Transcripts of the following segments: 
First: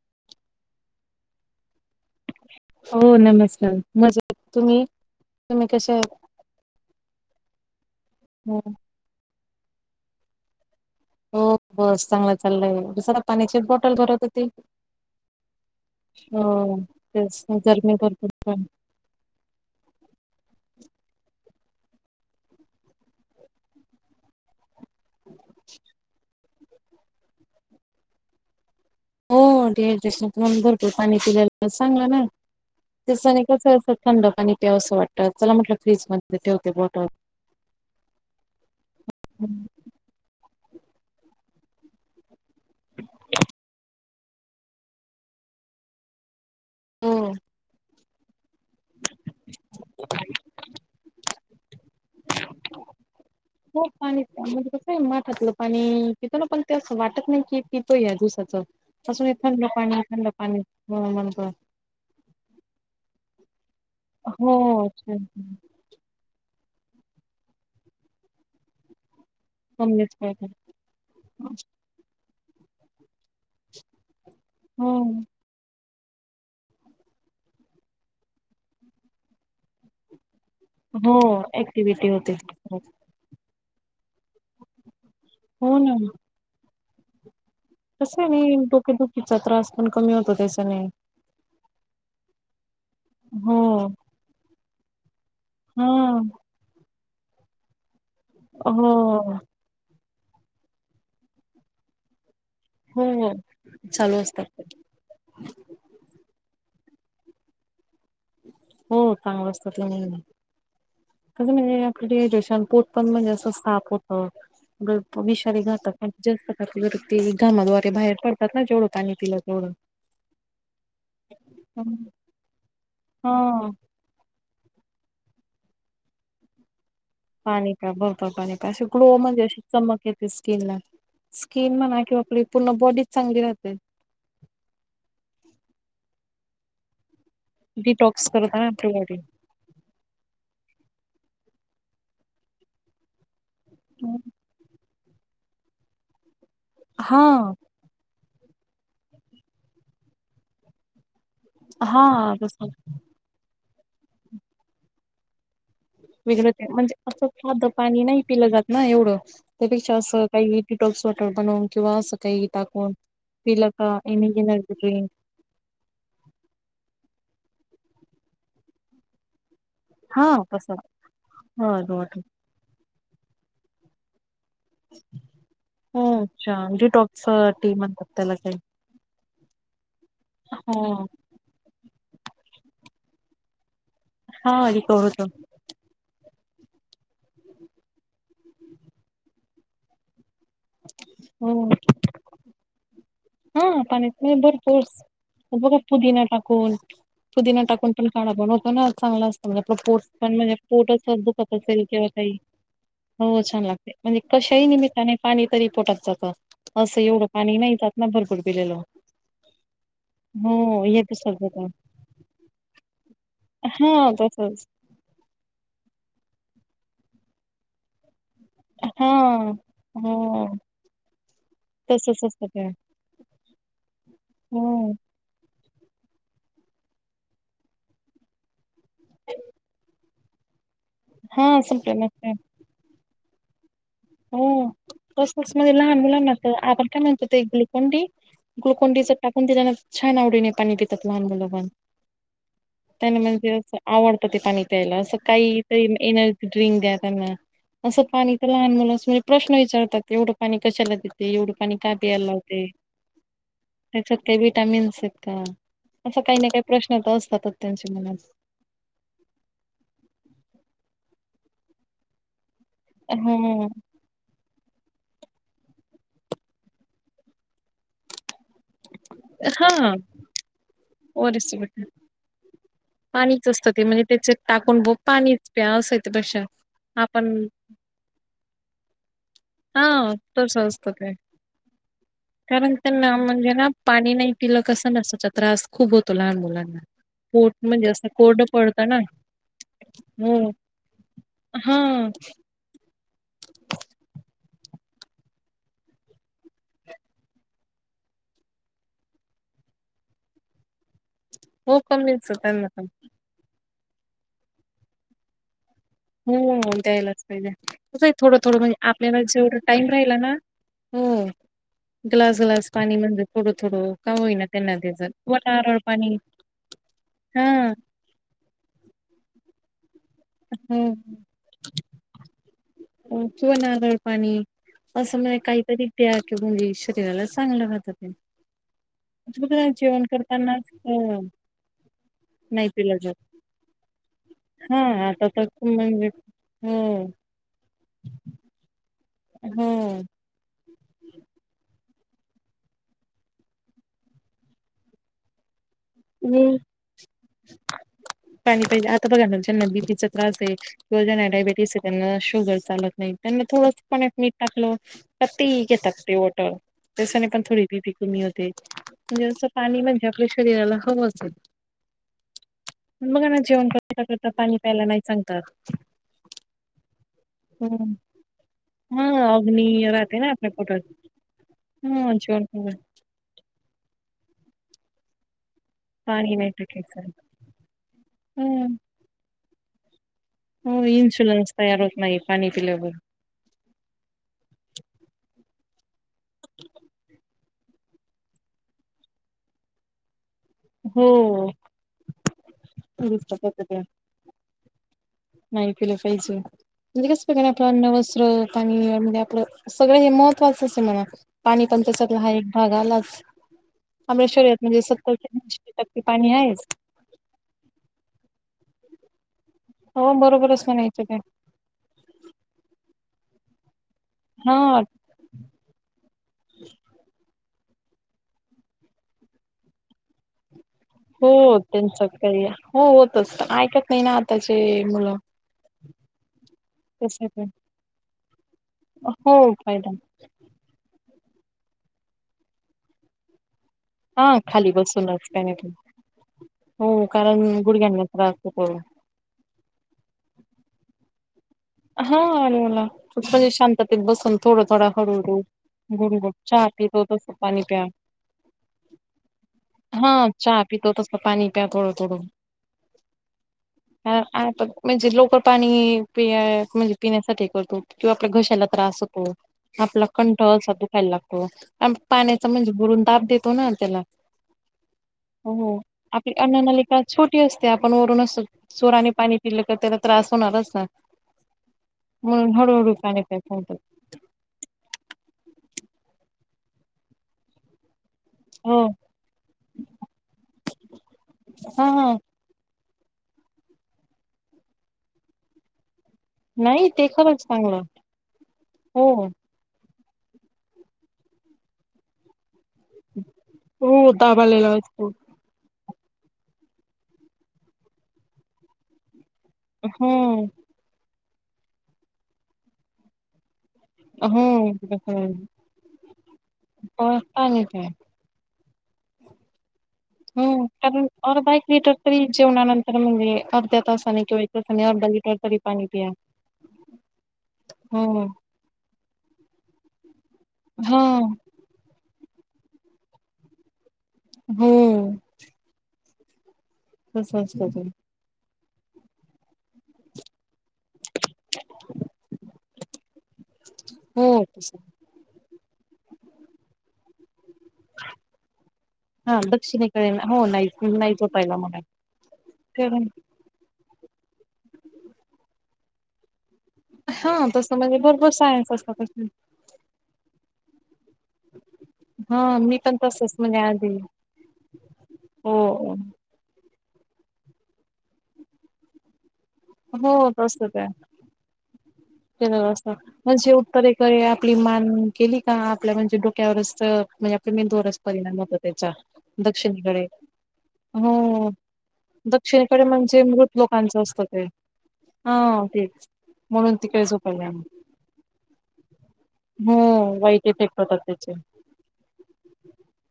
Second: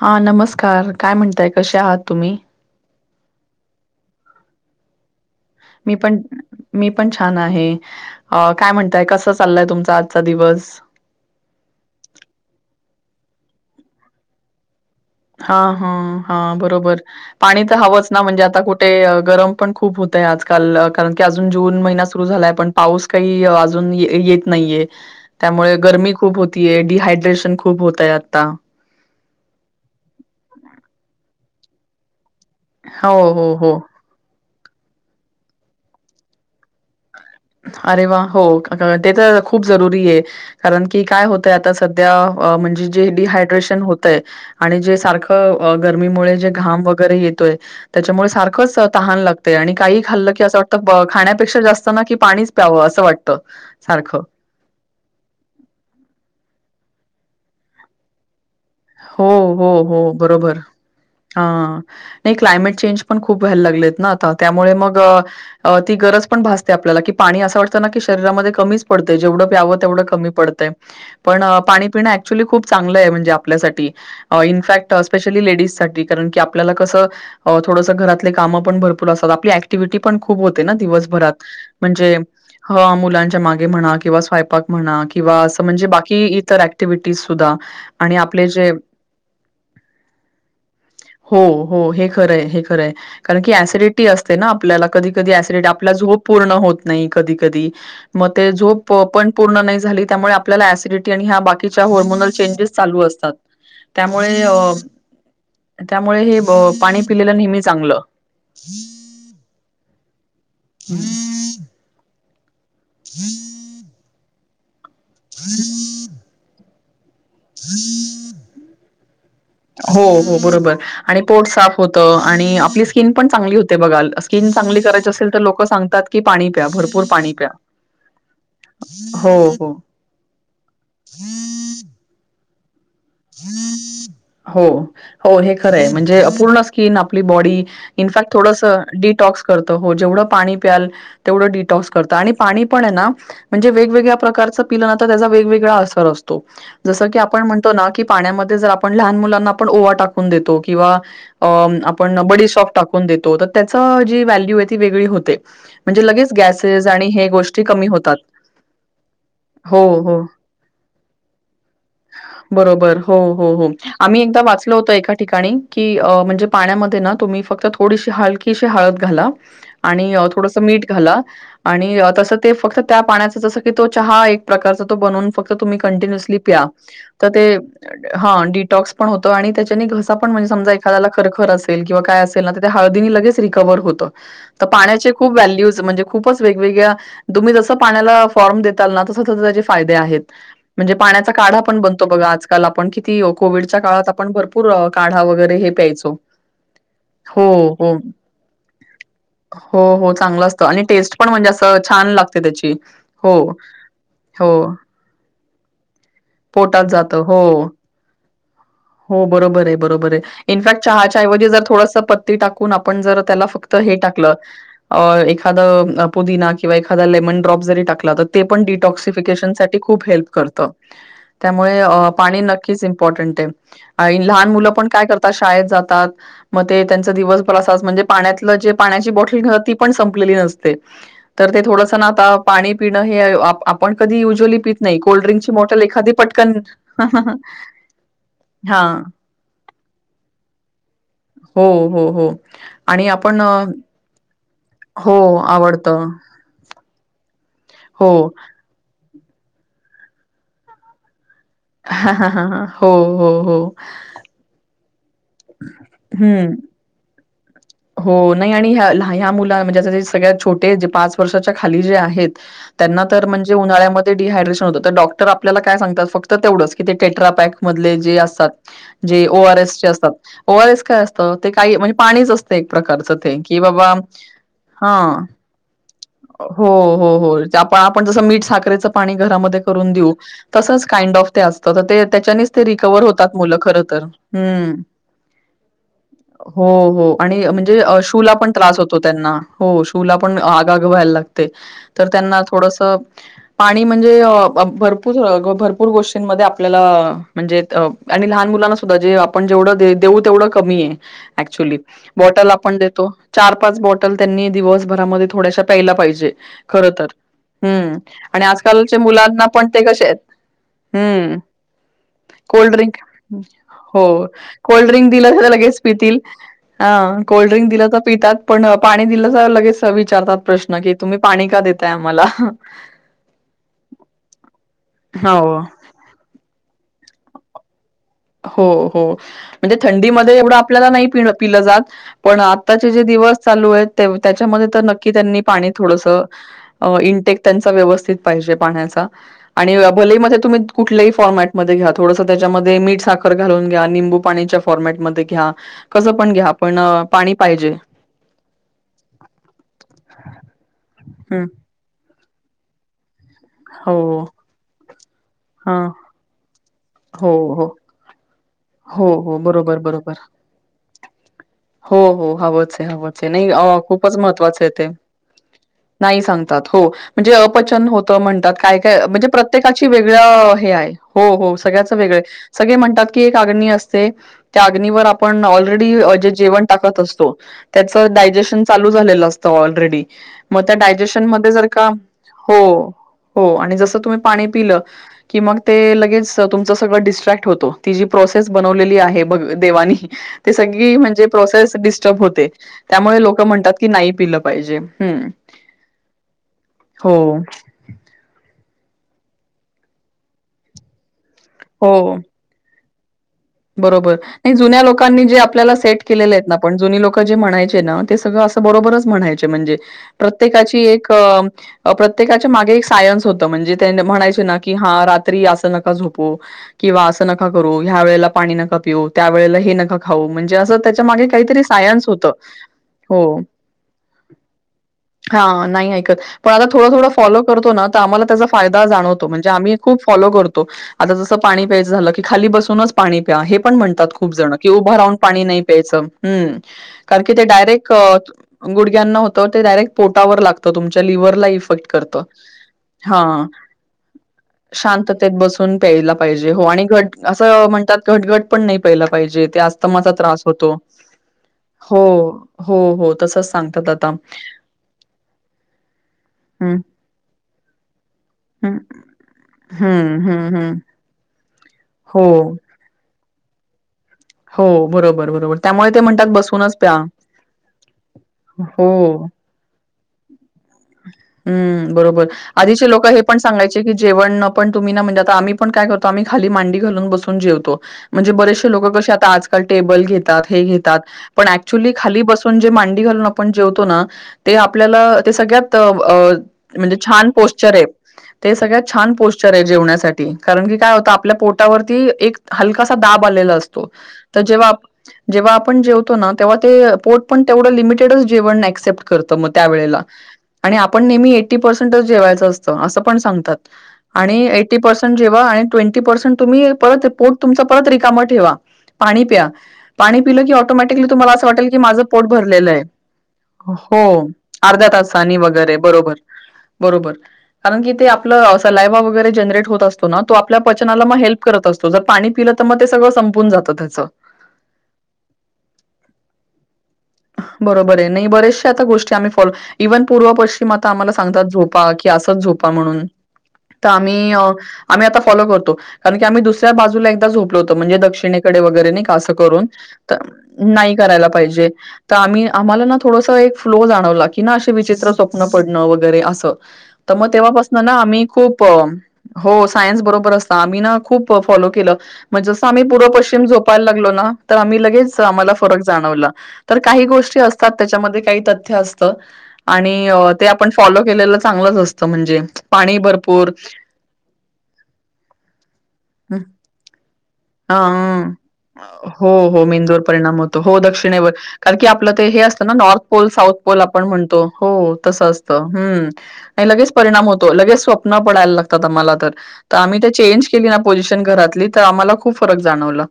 हा नमस्कार. काय म्हणताय कशे आहात तुम्ही? हो नमस्कार मजेत, तुम्ही? तुम्ही कसे मी आहेत? पण मी पण छान आहे. अ हो काय म्हणताय कस चाललाय तुमचा आजचा दिवस हो बस चांगलं चाललंयस पाण्याची बॉटल भरत होती हा हा हा हो. बरोबर तेच पाणी तर गरमी हवंच ना भरपूर म्हणजे आता पण कुठे गरम पण खूप होतय आजकाल कारण की अजून जून महिना सुरू झालाय पण पाऊस काही अजून येत नाहीये त्यामुळे गरमी खूप हो डिहायड्रेशन खूप होत आता हो शन तुम भरपूर पाणी पिलेला चांगलं ना हो, त्यासने हो, कस हो. असं थंड पाणी ते असं वाटत चला म्हटलं फ्रीज मध्ये ठेवते बॉटल अरे वा हो ते तर खूप जरुरी आहे कारण की काय होतय आता सध्या म्हणजे जे डहायड्रेशन होत आणि जे सारख गर्मीमुळेे घाम वगैरे हो. येतोय त्याच्यामुळे ला आणि काही खाल्लं की वा पेक्षा जास्त ना की पाणीच प्यावं असं वाटतं हो सारखं. पाणी म्हणजे कसं आहे, माठातलं पाणी पितो ना आपण ते असं वाटत नाही की पितो या दिवसाचं. असून हो हे थंड हो पाणी हो थंड बरोबर, पाणी हा म्हणतो नाही क्लायमेट चेंज पण खूप व्हायला लागलेत. ना आता हो त्यामुळे मग अच्छा. अ ती गरज पण भास ते आपल्याला की पाणी असं वाटतं ना की शरीरामध्ये कमीच पड त जेवढं प्यावं तेवढं कमीच कमी पाहिजे पडतंय, पण पाणी पिणं चुली खुप चांगलंय म्हणजे आ आपल्यासाठी इनफॅक्ट हो. स्पेशली लेडीजसाठी. कारण की आपल्याला कसं, बवा थोडसं घरातले कामं पण भरपूर असतात आपली एक्टिव्हिटी पण खूप होते ना हो दिवसभरात, ऍक्टिव्हटी म्हणजे होते ती. ह मुलांच्या माग म्हणा किवा स्वयंपाक म्हणा किंवा असं हो म्हणजे ना बाकी इतर एक् क्टिव्हिटीज सुद्धा आणि कसं आहे आपले नाही जे, डोकेदुखीचा त्रास पण कमी होतो त्याच्याने हो हो हे खरं हय, हे खरं हय कारण की, हो ऍसिडिटी असते ना आपल्याला कधी कधी ऍसिडिटी, हा आपला झोप पूर्ण होत नाही कधी कधी मग ते झोप हो पो पण, पूर्ण नाही झाली त्यामुळे आपल्याला ऍसिडिटी आणि ह्या बाकीच्या हॉर्मोनल चेंजेस चालू असतात. हो चालू त्यामुळे असतात अ ते. त्यामुळे हे ब पाणी पिलेलं नेहमी चांगलं. हो चांगलं असत, ते नेहमी अजून हे आपल ते पोट पण म्हणजे असं साप होत. [unintelligible] जास्त खाते बर का? पिलं तेवढं हो. हो बरोबर आणि पोट साफ होत आणि आपली स्किन पण चांगली हा होती बघाल आसली स्किन चांगली करायची असेल तर, लोक सांगतात की, पाणी प्या भरपुर पाणी प्या, भरपूर पाणी प्या, अशी ग्लो हो, म्हणजे अशी हो. चमक येते, स्किनला स्किन म्हणा किंवा आपली पूर्ण बॉडी हो हो हे खरं आहे म्हणजे अपूर्ण किनप आपली बॉडी डिटॉक्स इनफॅक्ट करत ना थोडसं आपली बॉडी डिटॉक्स करतं हो जेवढं पाणी प्याल तेवढं डिटॉक्स करत आणि पाणी पण आहे ना म्हणजे वेगळ्या प्रकारं पिल त्याचा वेग वेगळा असर असतो जस की हा आपण म्हणतो ना पाण्यामध्ये जर आपण लहान मुलांना आपण ओवा टाकून देतो किंवा अ हा आपण बडी तस सोप टाकून देतो त्याच जी व्हॅल्यू आहे ती वेगळी होते म्हणजे लगेच वेगळं ते गॅसेस म्हणजे आणि असं हे गोष्टी सादं कमी पाणी होतात नाही पिलं जात ना एवढं हो त्यापेक्षा हो असं काही डिटॉक्स वॉटर बनवून किंवा असं काही टाकून बरोबर. हो हो पिलं हो का आम्ही एनी एकदा वाचल एनर्जी होत ड्रिंक एका ठिकाणी की म्हणजे पाण्यामध्ये ना तुम्ही फक्त थोडीशी हलकीशी हळद घाला आणि हा थोडस तसं मीठ घाला बर आणि वाटल तसं ते फक्त त्या पाण्याचा जस की तो चहा एक प्रकार त बनून फक् तुम्ही हो कंटिन्यसली अच्छा प्या डिटॉक्स तर ते टी म्हणतात त्याला हा काही डिटॉक्स पण होतो आणि त्याच्याने घसा पण म्हणजे समजा हो एखाद्याला खर खर असेल किंवा काय असेल ना तर हळदीने लगेच रिकवर होतो हा त रिकवर पाण्याचे होत खूप व्हॅल्यूज म्हणजे खूपच वेगवेगळ्या तुम्ही जस पाण्याला फॉर्म देताल ना तस तस त्याचे फायदे आहेत. म्हणजे पाण्याचा काढा पण बनतो बघा आज. आपण कि हां पाणी पिऊन भरपूर काढा वगैरे हे बघा प्यायचो. पुदीना टाकून हो, पुदीना हो. टाकून पण काडा बनवतो ना चांगला असतो बघा हो, पोट हो पण चांगलं म्हणजे असतं आणि पोटच टेस्ट पण म्हणजे दुखत असं असेल किंवा छान काही लागते त्याची. हो छान लागते. म्हणजे हो. कशाही निमित्ताने पाणी [unintelligible] पोटात असं जातं. एवढं हो, पाणी नाही टा [unintelligible] हो बरोबर आहे बरोबर आहे हो इनफॅक्ट येत चहाच्या ऐवजी सगत जर थोडस पत्ती टाकून आपण जर त्या त्याला फक्त हा हे टाकलं तसच अ एखाद् अ पुदीना किवा एखादा लेमन ड्रॉप जरी टाकला त ते पण हा. डिटॉक्सिफिकेशन साठी खूप हेल्प हो करतं त्यामुळे अ तसच पाणी असतं ते नक्कीच इम्पॉर्टट आहे. आणि लहान मुलं पण हो काय करतात, शाळेत जात पितात, म ते त्यांच दिवसभराचाच म्हणजे पाण्यातल जे पाण्याची बाॅटल घेतात ती पण संप संपलेली अस हा तर ते संपले थोडसं ना नसते आता... पाणी पिणं हे हेय आप आप पण कधी युजअली हो. पीत नाही, तसच कोल्ड्रिंकची म्हणजे बॉटल लहान एखादी मुलांना पटकन हह ह ग्लुकाॅन डी च टाकून देऊ. [unintelligible] छान आवडीने पाणी पिती पीतात लहान मुलं हो, पण हो, हो. आणि त्यांना आपण म्हणजे अ, अस आवडतं. ते पाणी प्यायला, अस हो काही आवडतं. एनर्जी ड्रिंक द्या त्यांना असं हो. पाणी तर लहान मुलास म्हणजे प्रश्न विचारतात... एवढं पाणी कशाला पिता? ते एवढं पाणी का प्यायला लावतय? हो, हो, हो. त्याच्यात काही विटामिन्स एत [inaudible] हम्म [unintelligible] [unintelligible] हो मनात नाही आणि ह ह्या मुला म्हणजे अस सगळ्यात छोटे जे पाच [unintelligible] वर्षाच्या खाली जे आहेत त्यांना तर म्हणजे हो उन्हाळ्यामध्ये डिहायड्रेशन होतं. तर डॉक्टर आपल्याला काय सांगतात... फक्त तेवढंच की, ते टेट्रापॅक मधले जे असतात जे ओ आर एसचे हा असतात.. ओ आर एस काय असतं? ते ओरसची काय... बॉटल म्हणजे पाणीच असतं एक प्रकारचं ते... पाणीच कि असतं ते बाबा म्हणजे त्याचे टाकून ब हं... पाणीच प्या असं आहे त्यापेक्षा हो हो... आपण आपण जसं मीठ साखरेचं पाणी घरामध्ये करून हा तसं असतं ते कारण त्यांना म्हणजे ना पाणी नाही पिलं कसं नसाचा त्रास खूप होतो लहान मुलांना आणि पोट म्हणजे असं शूला कोरडं पण त्रास पडतं होतो ना त्यांना हो शूला पण हम्म. आगाग व्हायला लागते तर हां. त्यांना थोडस पाणी म्हणजे भरपूर भरपूर गोष्टींमध्ये आपल्याला म्हणजे आणि लहान मुलांना सुद्धा जे आपण जेवढं देऊ तेवढं कमी आहे हो अऍक्चुली कमीच आहे त्यांना पण. [unintelligible] चार पाच बॉटल त्यांनी दिवसभरामध्ये थोड्याशा प्यायला पाहिजे, हो खरं तर. द्यायलाच पाहिजे हं. तसं थोडं आणि थोडं म्हणजे आजकालच्या आपल्याला मुलांना जेवढ पण ते टाइम कसे राहिला आहेत ना हो हं. ग्लास ग्लास कोल्ड पाणी ड्रिंक म्हणजे थोडं थोडं हो का होईना त्यांना कोल्ड दच ड्रिंक व दिलं तर नारळ लगेच पाणी पितील. हा कोल्ड्रिंक हां. दिलं तर पितात पण पाणी दिलं तर लगेच विचारतात हो प्रश्न की तुम्ही पाणी का दताय आम्हाला किंवा नारळ पाणी, असं म हो काहीतरी तयार करून देऊ शकतो. शरीराला चांगलं राहतं. ते. हो हो, बघा म्हणजे जेवण थंडीमध्ये एवढं करतानाच आपल्याला हो नाही पलं पिल जात. पण नाही आताचे पिलं जे जात. दिवस चालू आहेत त्याच्यामध्ये तर हां नक्की आता त्यांनी तर पाणी थोडस म्हणजे हो इनटेक त्यांचा व्यवस स्थित पाहिजे पाण्याचा. आणि हो. भलेही मध्ये तुम्ही कुठल्याही फॉर्मॅटमध्ये घ्या थोडस त्याच्यामध्ये मीठ साखर घालून घ्या, निंबू पाणीच्या फॉरमॅटमध्ये घ्या. कसं पण घ्या पण पाणी पाहिजे पाणी पाहिजे आता बघा ना ज्यांना बीबीचा त्रास आहे किंवा ज्यांना हम्म डायबेटीस आहे त्यांना, शुगर चालत नाही. त्यांना थोडंच हो पण मीठ टाकलं तर तेही हा घेतात ते वॉटर. तशाने हो पण थोडी हो बी पी कमी ते हो म्हणजे हो असं बरोबर पाणी म्हणजे बरोबर आपल्या शरीराला हवंच आहे. हो हो, हवच पण हवच. बघा ना नाही जेवण करता खूपच करता पाणी महत्त्वाचं आहे प्यायला ते. नाही सांगतात. नाही सांगतात, हो. म्हणजे अपचन हम्म. होतं म्हणतात. काय हा काय म्हणजे अग्नी प्रत्येकाची राहते ना आपल्या वेगळं हे पोटात आहे. हो हो, सगळ्याचं हा वेगळये. जेवण करून सगळे म्हणतात अग्नी असते. ते. त्या अग्निवर आपण ऑल रेडी जे पाणी नाही जेवण टाकत टाकायचं. असतो, त्याच डायजेशन हम्म चालू झालेलं असतं ऑलरेडी. रेडी. मग त्या हो डायजेशन मध्ये इन्शुलन्स जर तयार का, होत नाही पाणी पिल्यावर हो हो, आणि जसं तुम्ही पाणी पिलं की मग ते लगेच, तुमचं सगळ डिसट्रॅक्ट होतो. ति जी प्रोसेस बनवलेली आहे बघ देवानी ते सगळी हो म्हणजे प्रोसेस डिस्टर्ब होते. त्यामुळे दुरुस्त लोक म्हणतात पद्धती की नाही पिल पाहिजे. हम्म नाही पिल पाहिजे. म्हणजे हो कस की नाय आपण अन्न वस्त्र पाणी म्हणजे आपलं सगळं हे महत्त्वाचंच आहे म्हणा. पाणी पण हो त्याच्यातला हा एक भाग आलाच. [inaudible] बरोबर. आपल्या नाही शरीरात जुन्या म्हणजे सत्तर लोकांनी ते जे ऐंशी आपल्याला टक्के सेट पाणी केलेले आहेत ना, आहेच. पण जुनी लोक जे म्हणायचे ना ते सगळं असं बरोबरच म्हणाय चे. म्हणजे हो बरोबरच प्रत्येकाची म्हणायचं एक ते. प्रत्येकाच्या मागे एक सायन्स होतं म्हणजे ते म्हणायचो ना की, हा रात्री असं नका झोपु किंवा असं नक नका करू या वेळेला पाणी नका पिऊ, त्यावेेळेला हे नका खाऊ म्हणजे असं त्याच्यामागे हो काहीतरी त्यांचं सायन्स होतं, काही होतच हो पण ऐकत नाही ना आताचे मुलं. हा नाही ऐकत पण आता थोडं थोडं तसं फॉलो ते करतो ना तर आम्हाला त्याचा फायदा जाणवतो हो म्हणजे आम्ही फायदा खूप फॉलो करतो. आता जसं पाणी प्यायचं झालं की, खाली बसूनच पाणी प्या हे पण म्हणतात हा खूप जण, कि खाली उभा राहून बसूनच काय पाणी नाही पण. प्यायचं, हम्म. हो कारण की ते डायरेक्ट गुडघ्यांना त्रास होतो. गुडग्यांना होतं ते डायरेक्ट पोटावर लागतं तुमच्या लिवर ला इफ हा आला मला, खूप म्हणजे शांततेत बसून थोडं थोडं शांततेत हळूहळू बसून प्यायला घोट घोट चहा पीतो तसं पाणी प्या. गट गट पण नाही प्यायला पाहिजे, ते हा अस्थमाचा त्रास चहा होतो, पितो तसं पाणी प्या थोडं हो थोडं. हो हो तसंच सांगतात आता. आ- आ- पण हं, म्हजे पिण्यासाठ ते करतो. किंवा आपल्या घशाला हं, त्रास होतो, आपला हं, कंठ हं, असा हं. दुखायला लागतो, पाण्याचा हो. म्हणजे बुरून दाब देतो कोणाला त्याला. हो बरोबर हो, बरोबर हो, त्यामुळे ते म्हणतात आपली बसूनच प्या अन्ननलिका छोटी असते, आपण वरूनच जोराने हो पाणी पिलं तर ते त्रास होणारच ना. हम् बरोबर म्हणून आधीचे हळूहळू लोक हे पाणी पण प्यायच म्हणतात. सांगायचे की जेवण पण तुम्ही ना म्हणजे आता आम्ही पण काय करतो आम्ही खाली मांडी घालून बसून जेवतो. म्हणजे बरेचसे हो लोक कसे आता, आजकाल टेबल घेतात, हे घेतात, पण हा ऍक्चुली हा खाली बसून जे मांन मांडी घालून आपण जेवतो ना, ते आपल्या ते सगळ्यात. त. नाही म्हणजे ते छान खरंच पोस्चर चांगलं आहे, ते सगळ्यात छान हो. पोस्चर आहे जेवण्यासाठी. कारण की काय होत आपल्या पोटावरती एक. हलकासा दाब आलेला असतो, हो तर दाबालेला असतो. जेव्हा-जेव्हा आपण जेवतो. तो ना, तेव्हा ते पोट पण तेवढं लिमिटेडच जेवण ऍक्सेप्ट करत. तर मग त्या वेळेला. हम्म आणि आपण नेहमी एटी-पर्सेंटच जेवायचं असतं असं पण सांगतात. आणि हो एटी-पर्सेंट जेवा आणि ट्वेंटी-पर्सेंट तुम्ही परत पोर्ट तुमच पाणी परत प्या. रिकाम ठेवा. पाणी प्या. पाणी पिलं की हम्म ऑटोमॅटिकली कारण तुम्हाला असं अर्धा एक वाटेल की लिटर माझं तरी पोट भरलेलं आहे. जेवणानंतर म्हणजे अर्ध्या तासाने हो किंवा एक तासाने अर्ध्या अर्धा लिटर तासानी तरी वगैरे पाणी पिया. बरोबर बरोबर. कारण की हो ते आपलं सलायवा वगैरे जनरेट होत असतो ना तो हा पलं तर मग ते सगळं संपून जात त्याच हो तसं असतं ते बरोबर आहे नाही बरेच गोष्टी आ् फॉलो इव्ह पूर्व पश्िम सात झो म्हण हो आम्ही तस आम आ फॉलो करत णीमही दुसऱ्या बाजूला झो म्हणजे दक्षिणेकडे वगैरे नाही का असं हा करून दक्षिणेकडे हो नाही करायला झोपायला पाहिजे म्हणाय तर आम्ही आम्हाला ना कारण थोडसं एक फ्लो जाणवला की ना असे विचित्र स्वप्न पडणं वगैरे असं तर मग हा तसं तेव्हापासन ना म्हणजे आम्ही भरपूर खूप सायन्स असतात तसे हो सायन्स बरोबर अस सामिना खूप फॉलो केलं म्हणजे हा जसं मी आम्ही पण तसच पूर्वपश्चिम म्हणजे जोपायला आधी लागलो ना तर आम्ही लगेच आम्हाला हो फरक जाणवला तर काही गोष्टी असतात त्याच्यामध्ये काही तथ्य असत आणि हो ते तसं आपण काय फॉलो केलेलं चांगलंच असत म्हणजे उत्तरेकडे आपली मान केली का आपल्या म्हणजे डोक्यावरच म्हणजे आपल्या मेंदूवरच हा परिणाम होतो त्याचा हो हो मेंदूवर दक्षिणेकडे परिणाम होतो हो दक्षिणेवर हो कारण की आपलं ते हे असतं ना दक्षिणेकडे नॉर्थ म्हणजे पोल साऊथ मृत पोल लोकांचं आपण असतं म्हणतो ते हो तस हा असतं तेच म्हणून तिकडे परिणाम झोपायला होतो. आम्ही. लगेच स्वप्न पडायला लागतात आम्हाला तर. हो तर आम्ही ते वाईट चेंज केली ना इफेक्ट होतात पोझिशन त्याचे घरातली तर आम्हाला खूप फरक जाणवल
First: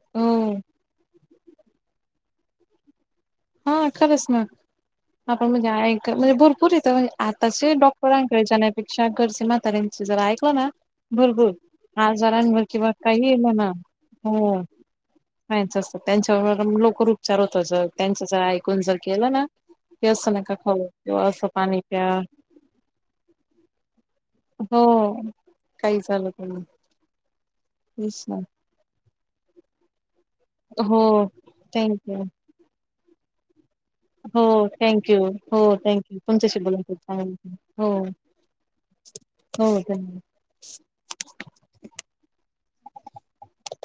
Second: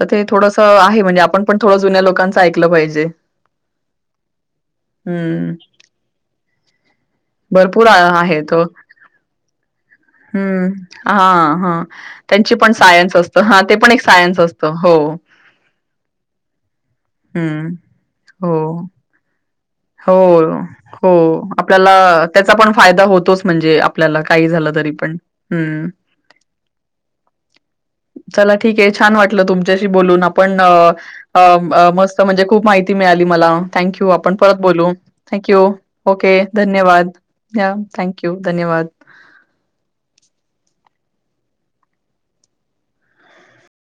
तर ते हो थोडसं आहे म्हणजे आपण प थोडं जुन्या लोकांच ऐकलं पाहिजे हा खरंच मग आपण हं. म्हणजे ऐक म्हणजे भरपूर यथं आताचे भरपूर आ डॉक्टरांकडे आहेत. हो. जाण्यापेक्षा गरसेी म्हाताऱ्यांचे जरा ऐकलं ना हं. भरपूर हां, हां. त्यांची आजारांवर पण किंवा सायन्स काही असतं. हां, ना ते पण एक सायन्स हो असतं. कायच असत त्यांच्यावर लोकर उपचार होत हं. ज हो. [unintelligible] हो असं नका खाऊ हो किंवा असं पाणी आपल्याला प्या त्याचा पण फायदा होतोच म्हणजे आपल्याला काही झालं हो तरी पण ह काही झालं तर मग तेच ना चला ठीक आहे छ वाटलं तुमच्याशी बोलून आप पण हो मस्त थँक्यू म्हणजे खूप माहिती माहिती मिळाली मला थँक्यू हो थँक यू हो थँक यू ओके. तुमच्याशी बोल धन्यवाद. या. हो हो थँक यू. धन्यवाद. ध्यवा